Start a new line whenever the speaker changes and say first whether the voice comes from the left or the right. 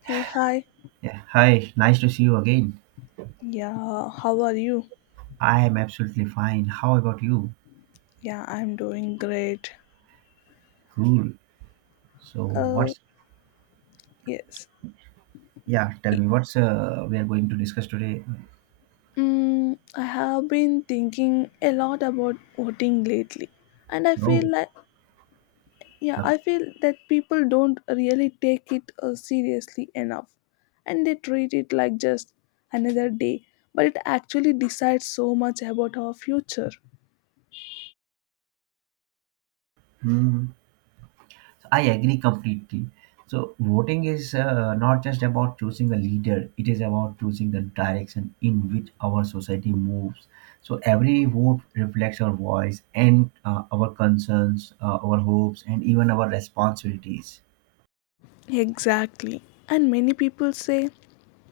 left: Hey, hi.
right: Yeah, hi, nice to see you again.
left: Yeah, how are you?
right: I am absolutely fine. How about you?
left: Yeah, I'm doing great.
right: Cool. So,
left: Uh, yes.
right: tell
left: Y-
right: me what's we are going to discuss today?
left: I have been thinking a lot about voting lately, and I feel
right: No,
left: like, yeah,
right: okay.
left: I feel that people don't really take it seriously enough, and they treat it like just another day, but it actually decides so much about our future.
right: Hmm. So I agree completely. So, voting is not just about choosing a leader, it is about choosing the direction in which our society moves. So, every vote reflects our voice and our concerns, our hopes, and even our responsibilities.
left: Exactly. And many people say,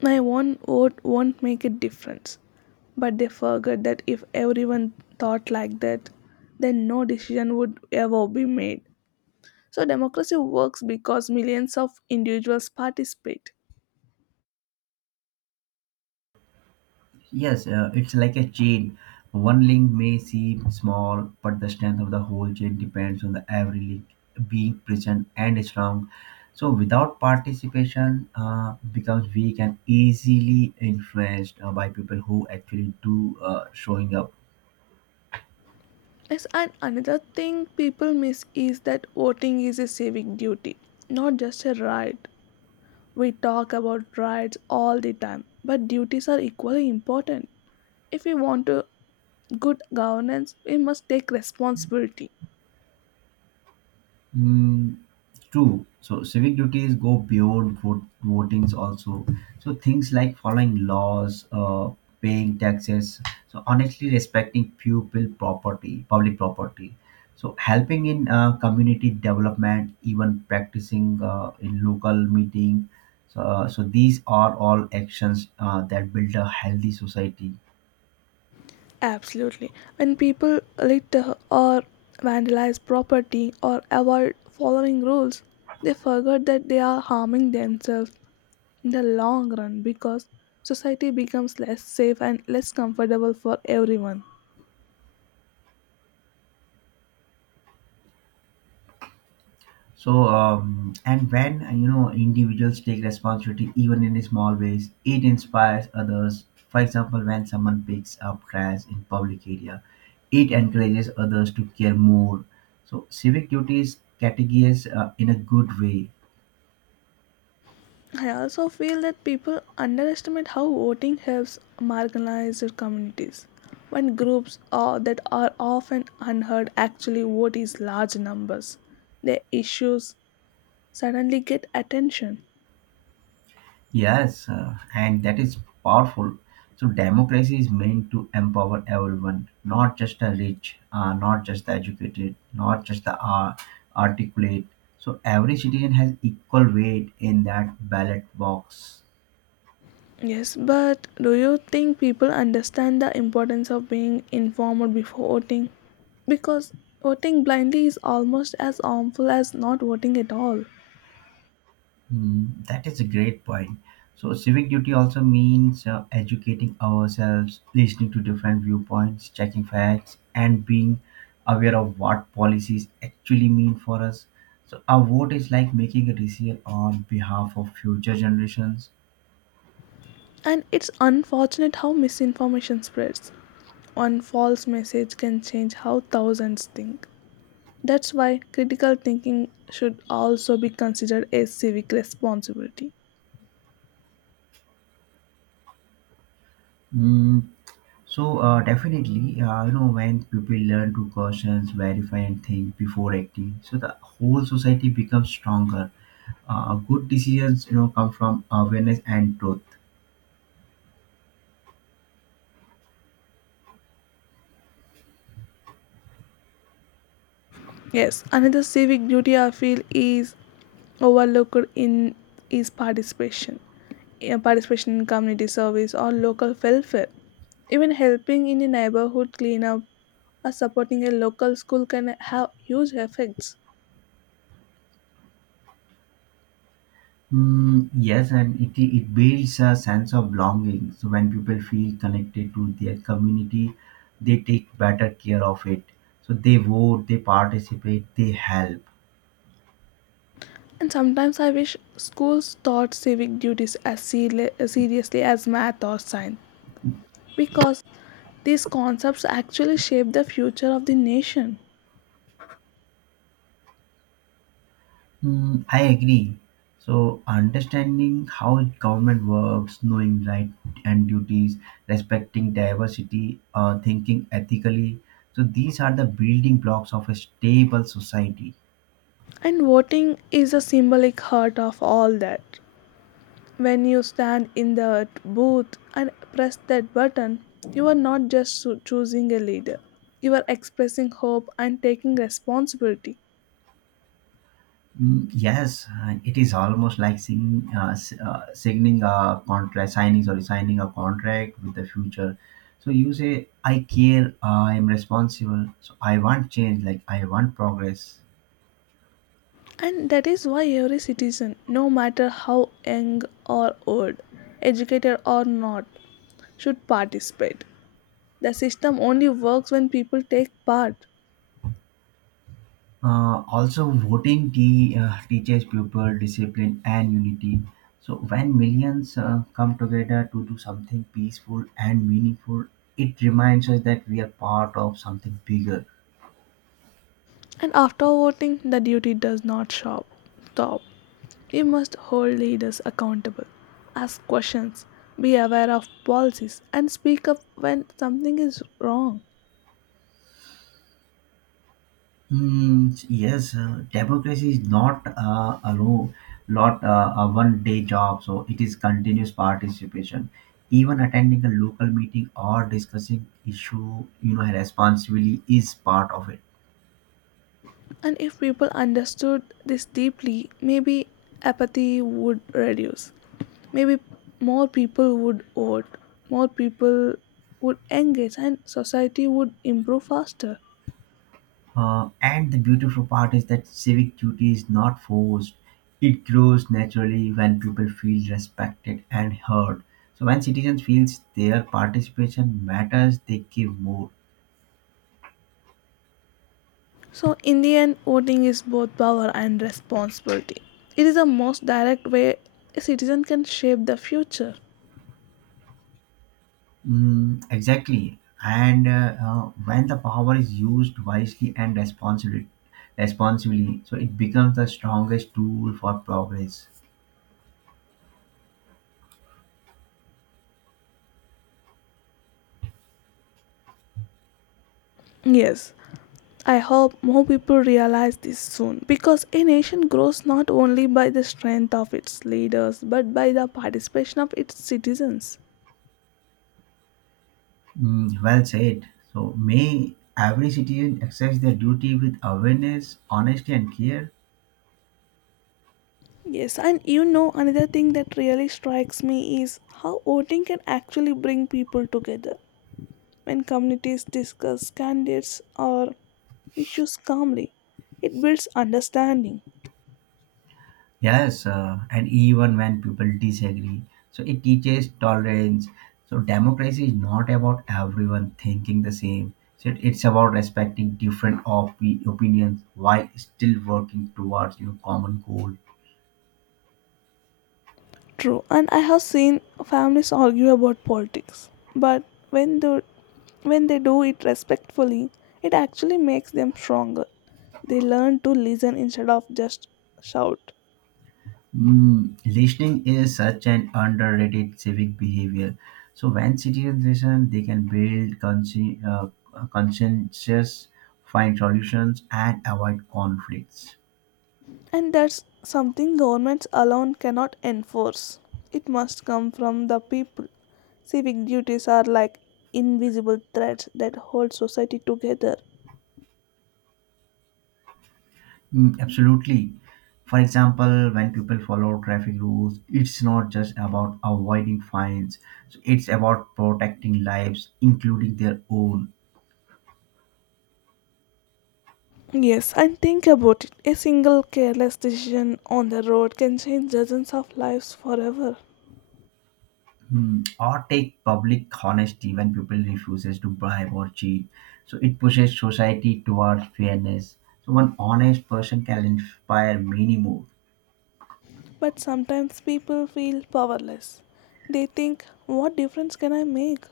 left: my one vote won't make a difference. But they forget that if everyone thought like that, then no decision would ever be made. So democracy works because millions of individuals participate.
right: Yes, it's like a chain. One link may seem small, but the strength of the whole chain depends on the every link being present and strong. So, without participation, becomes weak and easily influenced by people who actually do showing up.
left: Yes, and another thing people miss is that voting is a civic duty, not just a right. We talk about rights all the time, but duties are equally important. If we want to good governance, we must take responsibility.
right: Mm, true. So civic duties go beyond votings also. So things like following laws, paying taxes. So honestly, respecting people property, public property. So helping in community development, even practicing in local meeting. So, so these are all actions that build a healthy society.
left: Absolutely. When people litter or vandalize property or avoid following rules, they forget that they are harming themselves in the long run because society becomes less safe and less comfortable for everyone.
right: So, and when you know individuals take responsibility, even in small ways, it inspires others. For example, when someone picks up trash in public area, it encourages others to care more. So, civic duties categories in a good way.
left: I also feel that people underestimate how voting helps marginalized communities. When groups are, that are often unheard actually vote in large numbers, their issues suddenly get attention.
right: Yes, and that is powerful. So democracy is meant to empower everyone, not just the rich, not just the educated, not just the articulate. So every citizen has equal weight in that ballot box.
left: Yes, but do you think people understand the importance of being informed before voting? Because voting blindly is almost as harmful as not voting at all.
right: Mm, that is a great point. So, civic duty also means educating ourselves, listening to different viewpoints, checking facts, and being aware of what policies actually mean for us. So, our vote is like making a decision on behalf of future generations.
left: And it's unfortunate how misinformation spreads. One false message can change how thousands think. That's why critical thinking should also be considered a civic responsibility.
right: Mm, so, definitely, you know, when people learn to question, verify, and think before acting, so the whole society becomes stronger. Good decisions, you know, come from awareness and truth.
left: Yes, another civic duty I feel is overlooked in is participation. Participation in community service or local welfare. Even helping in a neighborhood cleanup or supporting a local school can have huge effects.
right: Mm, yes, and it builds a sense of belonging. So when people feel connected to their community, they take better care of it. So they vote, they participate, they help.
left: And sometimes I wish schools taught civic duties as seri seriously as math or science because these concepts actually shape the future of the nation.
right: Mm, I agree. So understanding how government works, knowing right and duties, respecting diversity, thinking ethically. So these are the building blocks of a stable society.
left: And voting is a symbolic heart of all that. When you stand in the booth and press that button, you are not just choosing a leader, you are expressing hope and taking responsibility.
right: Mm, yes, it is almost like signing a contract, signing a contract with the future. So you say, "I care, I am responsible, so I want change, like I want progress."
left: And that is why every citizen, no matter how young or old, educated or not, should participate. The system only works when people take part.
right: Also, voting teaches people discipline and unity. So when millions come together to do something peaceful and meaningful, it reminds us that we are part of something bigger.
left: And after voting, the duty does not shop, stop. You must hold leaders accountable, ask questions, be aware of policies, and speak up when something is wrong.
right: Hmm. Yes, democracy is not a rule, not a one-day job. So it is continuous participation. Even attending a local meeting or discussing issue, you know, responsibly is part of it.
left: And if people understood this deeply, maybe apathy would reduce. Maybe more people would vote, more people would engage, and society would improve faster.
right: And the beautiful part is that civic duty is not forced. It grows naturally when people feel respected and heard. So when citizens feels their participation matters, they give more.
left: So, in the end, voting is both power and responsibility. It is the most direct way a citizen can shape the future.
right: Mm, exactly. And when the power is used wisely and responsibly, so it becomes the strongest tool for progress.
left: Yes, I hope more people realize this soon because a nation grows not only by the strength of its leaders but by the participation of its citizens.
right: Mm, well said. So may every citizen exercise their duty with awareness, honesty, and care.
left: Yes, and you know, another thing that really strikes me is how voting can actually bring people together when communities discuss candidates or issues calmly. It builds understanding.
right: Yes, and even when people disagree, so it teaches tolerance. So democracy is not about everyone thinking the same. So it's about respecting different opinions while still working towards your common goal.
left: True, and I have seen families argue about politics, but when they when they do it respectfully, it actually makes them stronger. They learn to listen instead of just shout,
right: Mm, listening is such an underrated civic behavior. So when citizens listen, they can build consensus, find solutions, and avoid conflicts.
left: and that's something governments alone cannot enforce. It must come from the people. Civic duties are like invisible threads that hold society together.
right: Mm, absolutely. For example, when people follow traffic rules, it's not just about avoiding fines, so it's about protecting lives, including their own.
left: Yes, and think about it. A single careless decision on the road can change dozens of lives forever.
right: Hmm. Or take public honesty when people refuses to bribe or cheat. So it pushes society towards fairness. So one honest person can inspire many more.
left: But sometimes people feel powerless. They think, what difference can I make?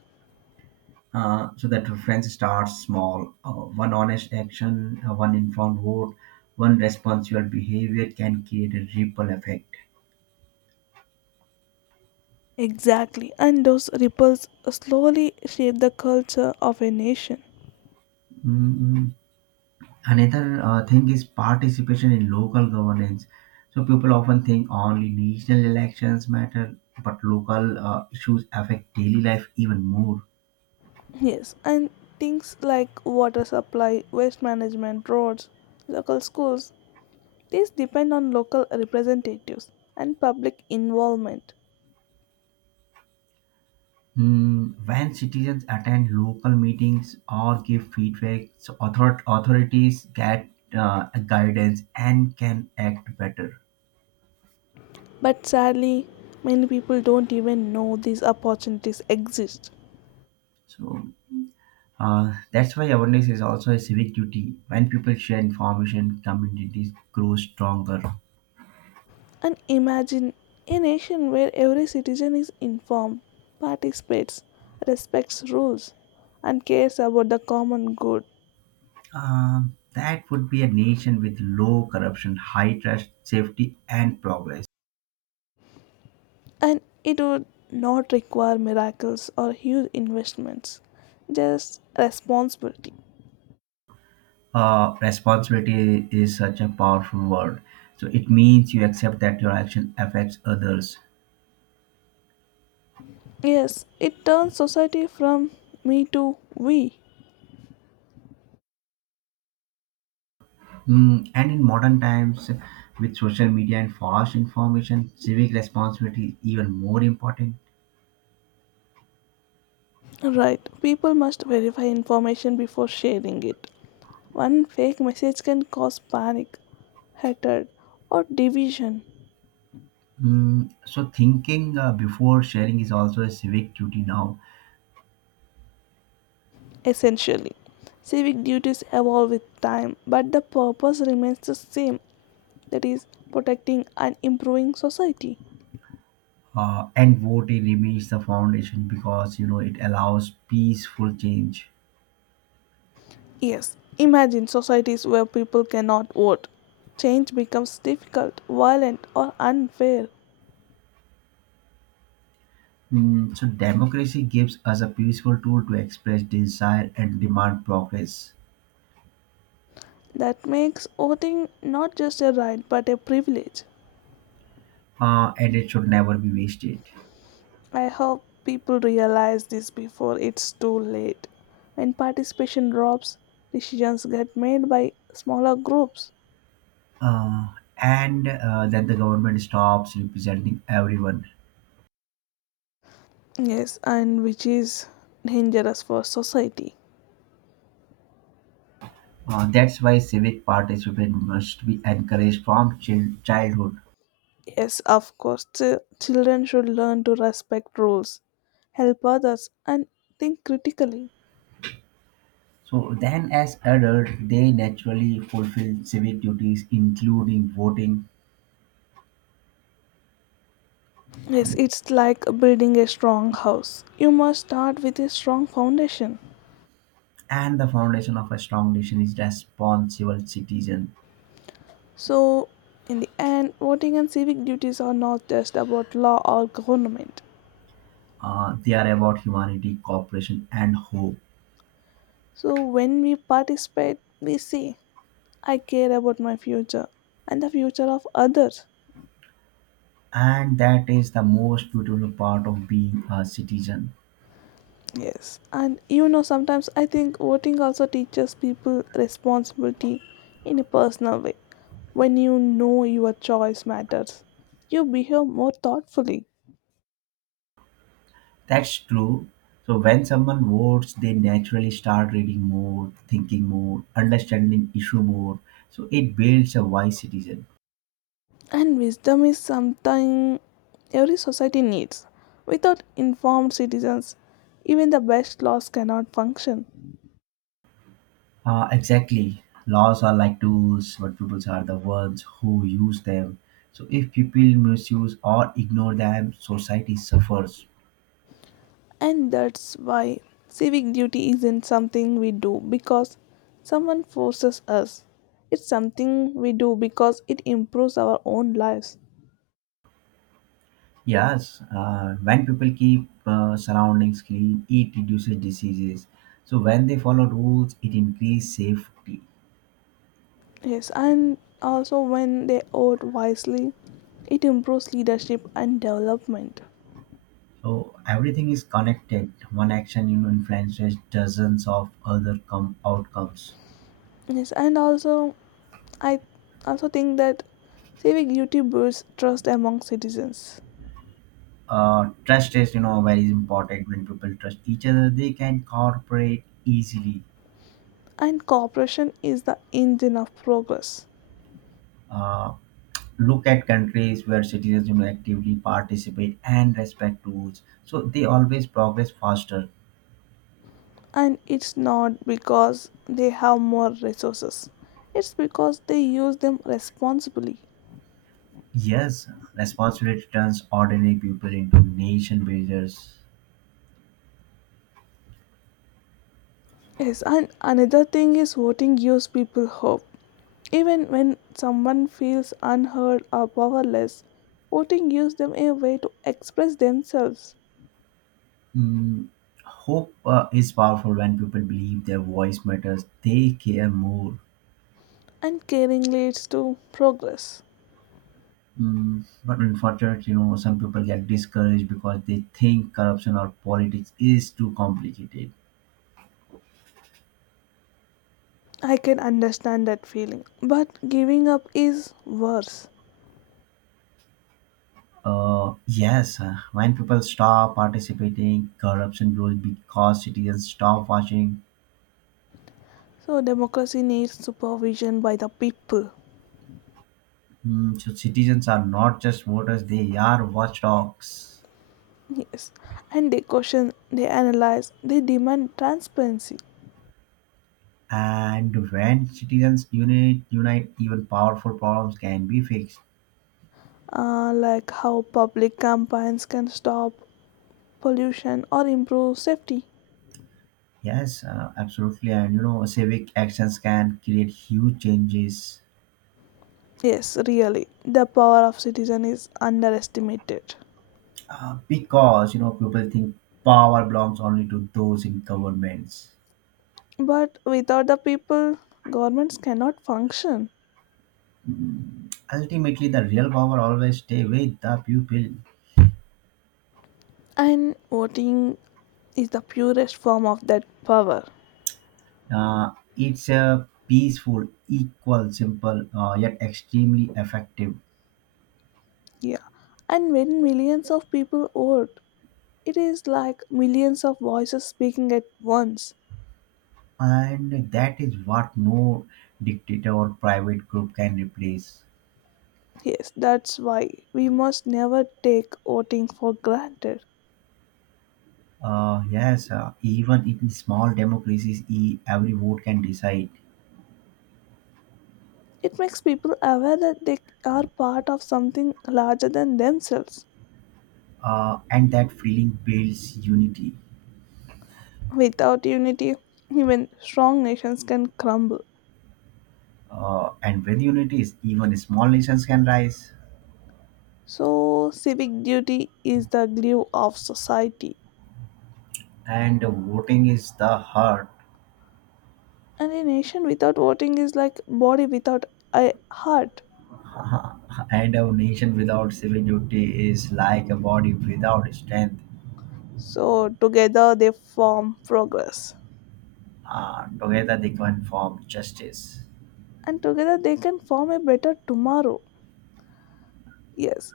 right: So that reference starts small. One honest action, one informed vote, one responsible behavior can create a ripple effect.
left: Exactly, and those ripples slowly shape the culture of a nation.
right: Mm, another thing is participation in local governance. So people often think only national elections matter, but local issues affect daily life even more.
left: Yes, and things like water supply, waste management, roads, local schools, these depend on local representatives and public involvement.
right: Mm, when citizens attend local meetings or give feedback, so authorities get guidance and can act better.
left: But sadly, many people don't even know these opportunities exist.
right: So that's why awareness is also a civic duty. When people share information, communities grow stronger.
left: And imagine a nation where every citizen is informed, participates, respects rules, and cares about the common good.
right: That would be a nation with low corruption, high trust, safety, and progress.
left: And it would not require miracles or huge investments, just responsibility.
right: Responsibility is such a powerful word. So it means you accept that your action affects others.
left: Yes, it turns society from me to we.
right: Mm, and in modern times, with social media and fast information, civic responsibility is even more important.
left: Right, people must verify information before sharing it. One fake message can cause panic, hatred, or division.
right: Mm, so thinking before sharing is also a civic duty now.
left: Essentially, civic duties evolve with time, but the purpose remains the same, that is, protecting and improving society.
right: And voting remains the foundation because you know it allows peaceful change.
left: Yes, imagine societies where people cannot vote. Change becomes difficult, violent, or unfair.
right: Mm, so democracy gives us a peaceful tool to express desire and demand progress.
left: That makes voting not just a right but a privilege.
right: And it should never be wasted.
left: I hope people realize this before it's too late. When participation drops, decisions get made by smaller groups.
right: Uh, and Then the government stops representing everyone.
left: Yes, and which is dangerous for society.
right: That's why civic participation must be encouraged from childhood.
left: Yes, of course, children should learn to respect rules, help others, and think critically.
right: So then, as adults, they naturally fulfill civic duties, including voting,
left: Yes, it's like building a strong house. You must start with a strong foundation.
right: and the foundation of a strong nation is responsible citizen.
left: So, in the end, voting and civic duties are not just about law or government.
right: They are about humanity, cooperation, and hope,
left: So when we participate, we say, I care about my future and the future of others.
right: and that is the most beautiful part of being a citizen.
left: Yes. And you know, sometimes I think voting also teaches people responsibility in a personal way. When you know your choice matters, you behave more thoughtfully.
right: That's true. So when someone votes, they naturally start reading more, thinking more, understanding issue more. So it builds a wise citizen.
left: And wisdom is something every society needs. Without informed citizens, even the best laws cannot function.
right: Exactly. Laws are like tools, but people are the ones who use them. So if people misuse or ignore them, society suffers.
left: And that's why civic duty isn't something we do because someone forces us. It's something we do because it improves our own lives.
right: Yes, when people keep surroundings clean, it reduces diseases. So when they follow rules, it increases safety.
left: Yes, and also when they vote wisely, it improves leadership and development.
right: So everything is connected. One action you know, influences dozens of other outcomes.
left: Yes, and also I also think that civic duty builds trust among citizens.
right: Trust is you know very important. When people trust each other, they can cooperate easily.
left: And cooperation is the engine of progress.
right: Uh, look at countries where citizens you know actively participate and respect rules so they always progress faster.
left: And it's not because they have more resources, it's because they use them responsibly.
right: Yes, responsibility turns ordinary people into nation builders.
left: Yes, and another thing is voting gives people hope even when someone feels unheard or powerless, voting gives them a way to express themselves.
right: Mm, hope is powerful when people believe their voice matters they care more.
left: And caring leads to progress.
right: Mm, but unfortunately, you know, some people get discouraged because they think corruption or politics is too complicated.
left: I can understand that feeling but giving up is worse.
right: Yes, when people stop participating, corruption grows because citizens stop watching.
left: So democracy needs supervision by the people.
right: Hmm, so citizens are not just voters; they are watchdogs.
left: Yes, and they question, they analyze, they demand transparency,
right: And when citizens unite, even powerful problems can be fixed.
left: like how public campaigns can stop pollution or improve safety.
right: Yes, absolutely. And you know, civic actions can create huge changes.
left: Yes, really, the power of citizen is underestimated.
right: Because you know people think power belongs only to those in governments.
left: But without the people, governments cannot function.
right: Ultimately the real power always stay with the pupil.
left: And voting is the purest form of that power.
right: uh, it's a peaceful equal simple yet extremely effective.
left: Yeah. And when millions of people vote, it is like millions of voices speaking at once.
right: And that is what no dictator or private group can replace.
left: Yes, that's why we must never take voting for granted.
right: Yes Even in small democracies every vote can decide.
left: It makes people aware that they are part of something larger than themselves.
right: And that feeling builds unity.
left: Without unity, even strong nations can crumble.
right: And with unity is even small nations can rise.
left: So, civic duty is the glue of society,
right: And voting is the heart,
left: and a nation without voting is like body without a heart.
right: and a nation without civil duty is like a body without strength.
left: So, together they form progress,
right: Together they can form justice.
left: and together they can form a better tomorrow. Yes,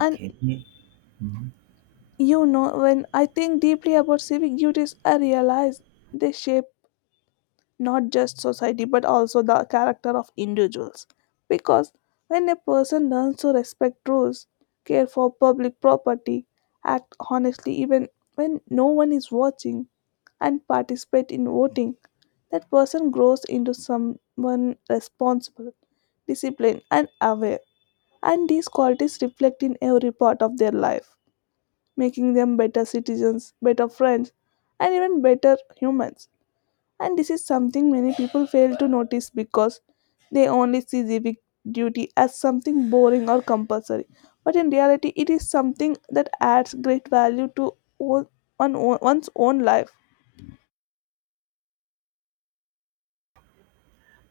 left: and
right: Mhm.
left: you know, when I think deeply about civic duties, I realize they shape not just society but also the character of individuals. Because when a person learns to respect rules, care for public property, act honestly even when no one is watching, and participate in voting, that person grows into someone responsible, disciplined, and aware. And these qualities reflect in every part of their life, making them better citizens, better friends, and even better humans. And this is something many people fail to notice because they only see civic duty as something boring or compulsory. But in reality, it is something that adds great value to o- one- one's own life.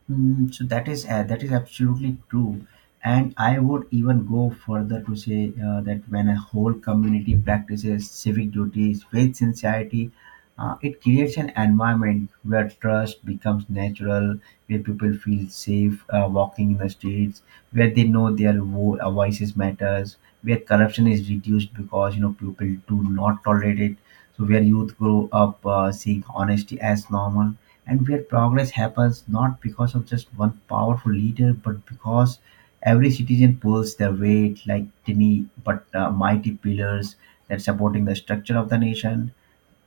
right: Mm, so that is absolutely true, and I would even go further to say that when a whole community practices civic duties with sincerity, it creates an environment where trust becomes natural, where people feel safe walking in the streets, where they know their voices matters, where corruption is reduced because you know people do not tolerate it, so where youth grow up seeing honesty as normal and where progress happens not because of just one powerful leader, but because every citizen pulls their weight like tiny but mighty pillars that supporting the structure of the nation.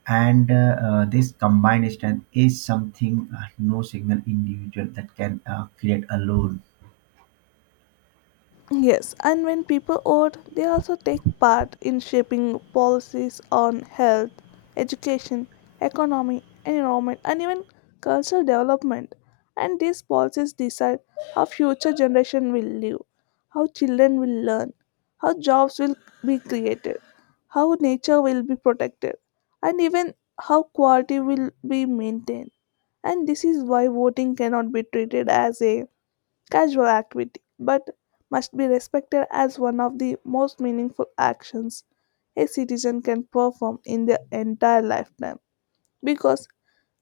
right: And this combined strength is something no single individual that can create alone.
left: Yes, and when people vote, they also take part in shaping policies on health, education, economy, environment, and even cultural development. And these policies decide how future generation will live, how children will learn, how jobs will be created, how nature will be protected, and even how quality will be maintained. And this is why voting cannot be treated as a casual activity, but must be respected as one of the most meaningful actions a citizen can perform in their entire lifetime because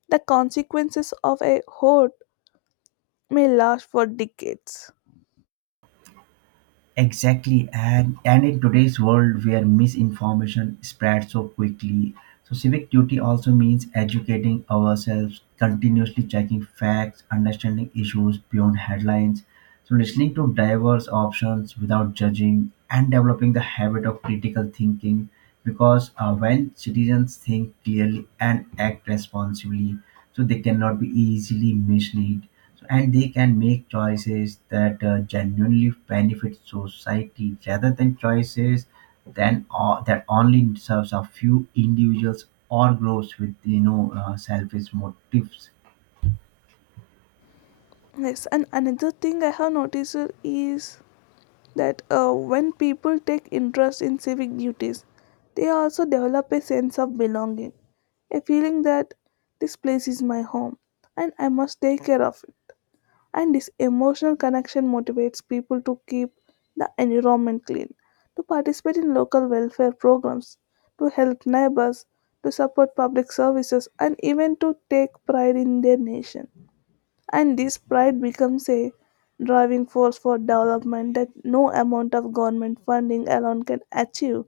left: the consequences of a hoard may last for decades.
right: Exactly, and in today's world where misinformation spreads so quickly, so civic duty also means educating ourselves, continuously checking facts, understanding issues beyond headlines, so listening to diverse options without judging, and developing the habit of critical thinking. Because when citizens think clearly and act responsibly, so they cannot be easily misled so, and they can make choices that genuinely benefit society rather than choices than that only serves a few individuals or groups with you know selfish motives.
left: Yes, and another thing I have noticed is that when people take interest in civic duties, they also develop a sense of belonging, a feeling that this place is my home and I must take care of it, and this emotional connection motivates people to keep the environment clean, to participate in local welfare programs, to help neighbors, to support public services, and even to take pride in their nation. And this pride becomes a driving force for development that no amount of government funding alone can achieve.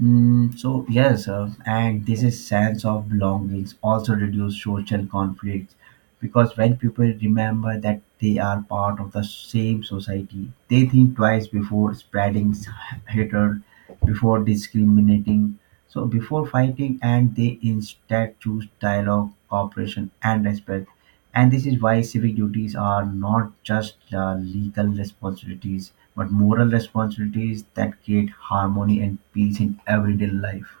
right: Mm, so yes, and this is sense of belongings also reduce social conflicts because when people remember that they are part of the same society, they think twice before spreading hatred, before discriminating, so before fighting, and they instead choose dialogue, cooperation, and respect. And this is why civic duties are not just legal responsibilities, but moral responsibilities that create harmony and peace in everyday life.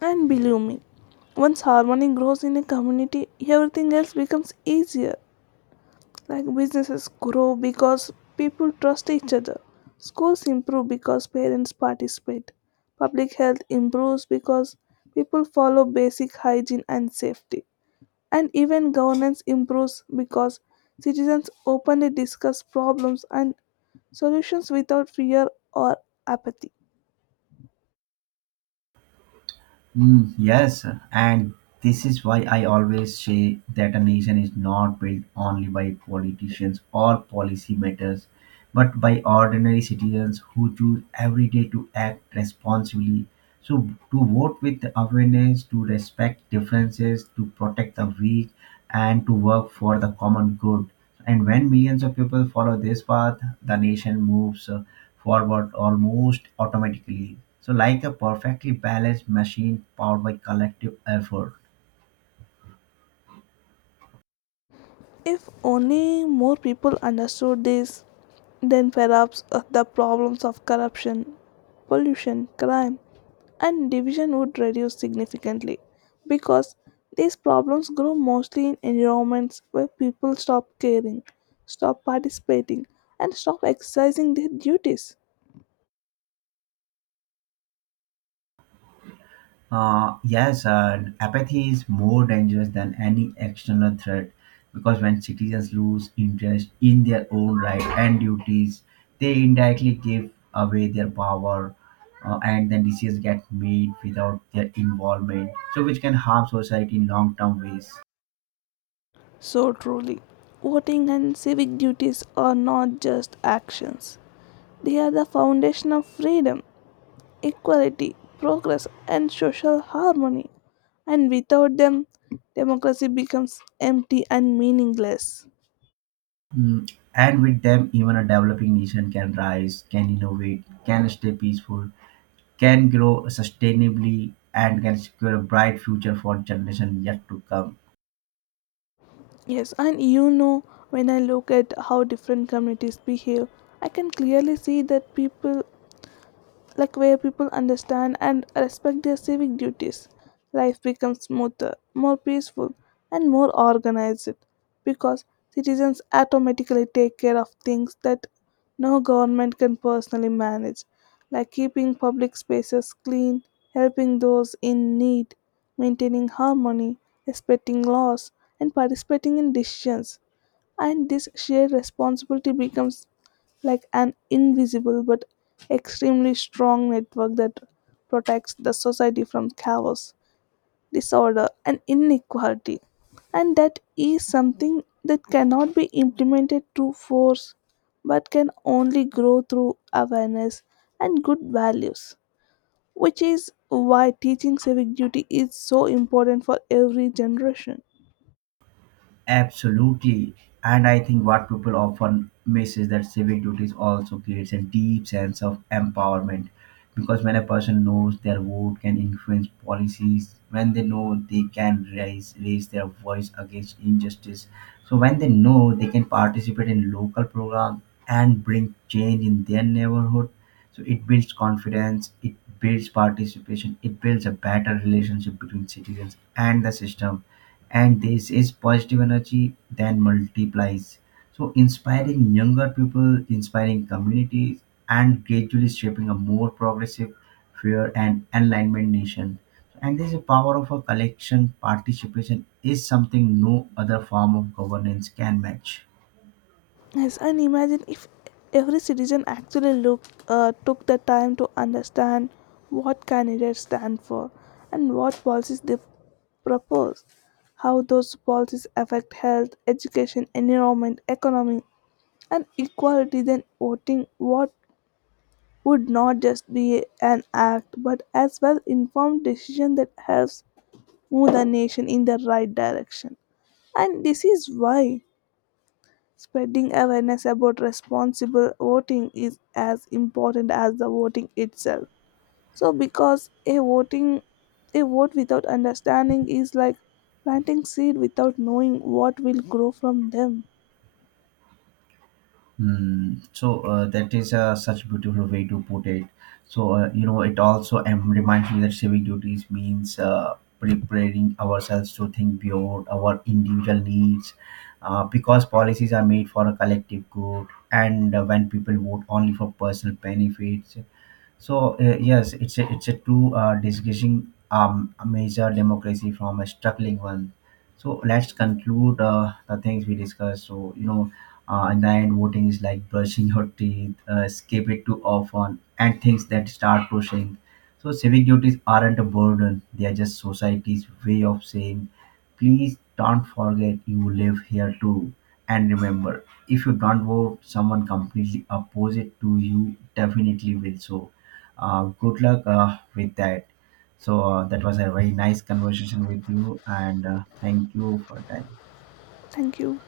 left: And believe me, once harmony grows in a community, everything else becomes easier. Like businesses grow because people trust each other, schools improve because parents participate, public health improves because people follow basic hygiene and safety, and even governance improves because citizens openly discuss problems and solutions without fear or apathy.
right: Mm, yes, and this is why I always say that a nation is not built only by politicians or policy matters, but by ordinary citizens who choose every day to act responsibly. So, to vote with awareness, to respect differences, to protect the weak, and to work for the common good. And when millions of people follow this path, the nation moves forward almost automatically. So, like a perfectly balanced machine powered by collective effort.
left: If only more people understood this, then perhaps the problems of corruption, pollution, crime, and division would reduce significantly because these problems grow mostly in environments where people stop caring, stop participating, and stop exercising their duties.
right: Yes, apathy is more dangerous than any external threat because when citizens lose interest in their own rights and duties, they indirectly give away their power. And then decisions get made without their involvement, so which can harm society in long term ways.
left: So, truly, voting and civic duties are not just actions, they are the foundation of freedom, equality, progress, and social harmony. And without them, democracy becomes empty and meaningless.
right: Mm, and with them, even a developing nation can rise, can innovate, can stay peaceful, can grow sustainably, and can secure a bright future for generations yet to come.
left: Yes, and you know, when I look at how different communities behave, I can clearly see that people like where people understand and respect their civic duties. Life becomes smoother, more peaceful, and more organized because citizens automatically take care of things that no government can personally manage, like keeping public spaces clean, helping those in need, maintaining harmony, respecting laws, and participating in decisions, and this shared responsibility becomes like an invisible but extremely strong network that protects the society from chaos, disorder, and inequality. And that is something that cannot be implemented through force but can only grow through awareness and good values, which is why teaching civic duty is so important for every generation.
right: Absolutely. And I think what people often miss is that civic duties also creates a deep sense of empowerment. Because when a person knows their vote can influence policies, when they know they can raise their voice against injustice. So when they know they can participate in local programs and bring change in their neighborhood. So it builds confidence, it builds participation, it builds a better relationship between citizens and the system, and this is positive energy then multiplies so inspiring younger people inspiring communities and gradually shaping a more progressive fair and enlightenment nation, and this power of a collection participation is something no other form of governance can match.
left: Yes, and imagine if every citizen actually took the time to understand what candidates stand for and what policies they propose, how those policies affect health, education, environment, economy, and equality, then voting what would not just be an act but as well informed decision that helps move the nation in the right direction. And this is why spreading awareness about responsible voting is as important as the voting itself. So because a vote without understanding is like planting seed without knowing what will grow from them.
right: Mm, so that is such a beautiful way to put it. So you know, it also reminds me that civic duties means preparing ourselves to think beyond our individual needs, because policies are made for a collective good, and when people vote only for personal benefits, so yes, it's a true discussing a major democracy from a struggling one. So let's conclude the things we discussed. So you know, in the end, voting is like brushing your teeth, skip it too often, and things that start pushing. So civic duties aren't a burden; they are just society's way of saying, please don't forget you live here too. And remember, if you don't vote, someone completely opposite to you definitely will. So good luck with that. So that was a very nice conversation with you, and thank you for your time.
left: Thank you.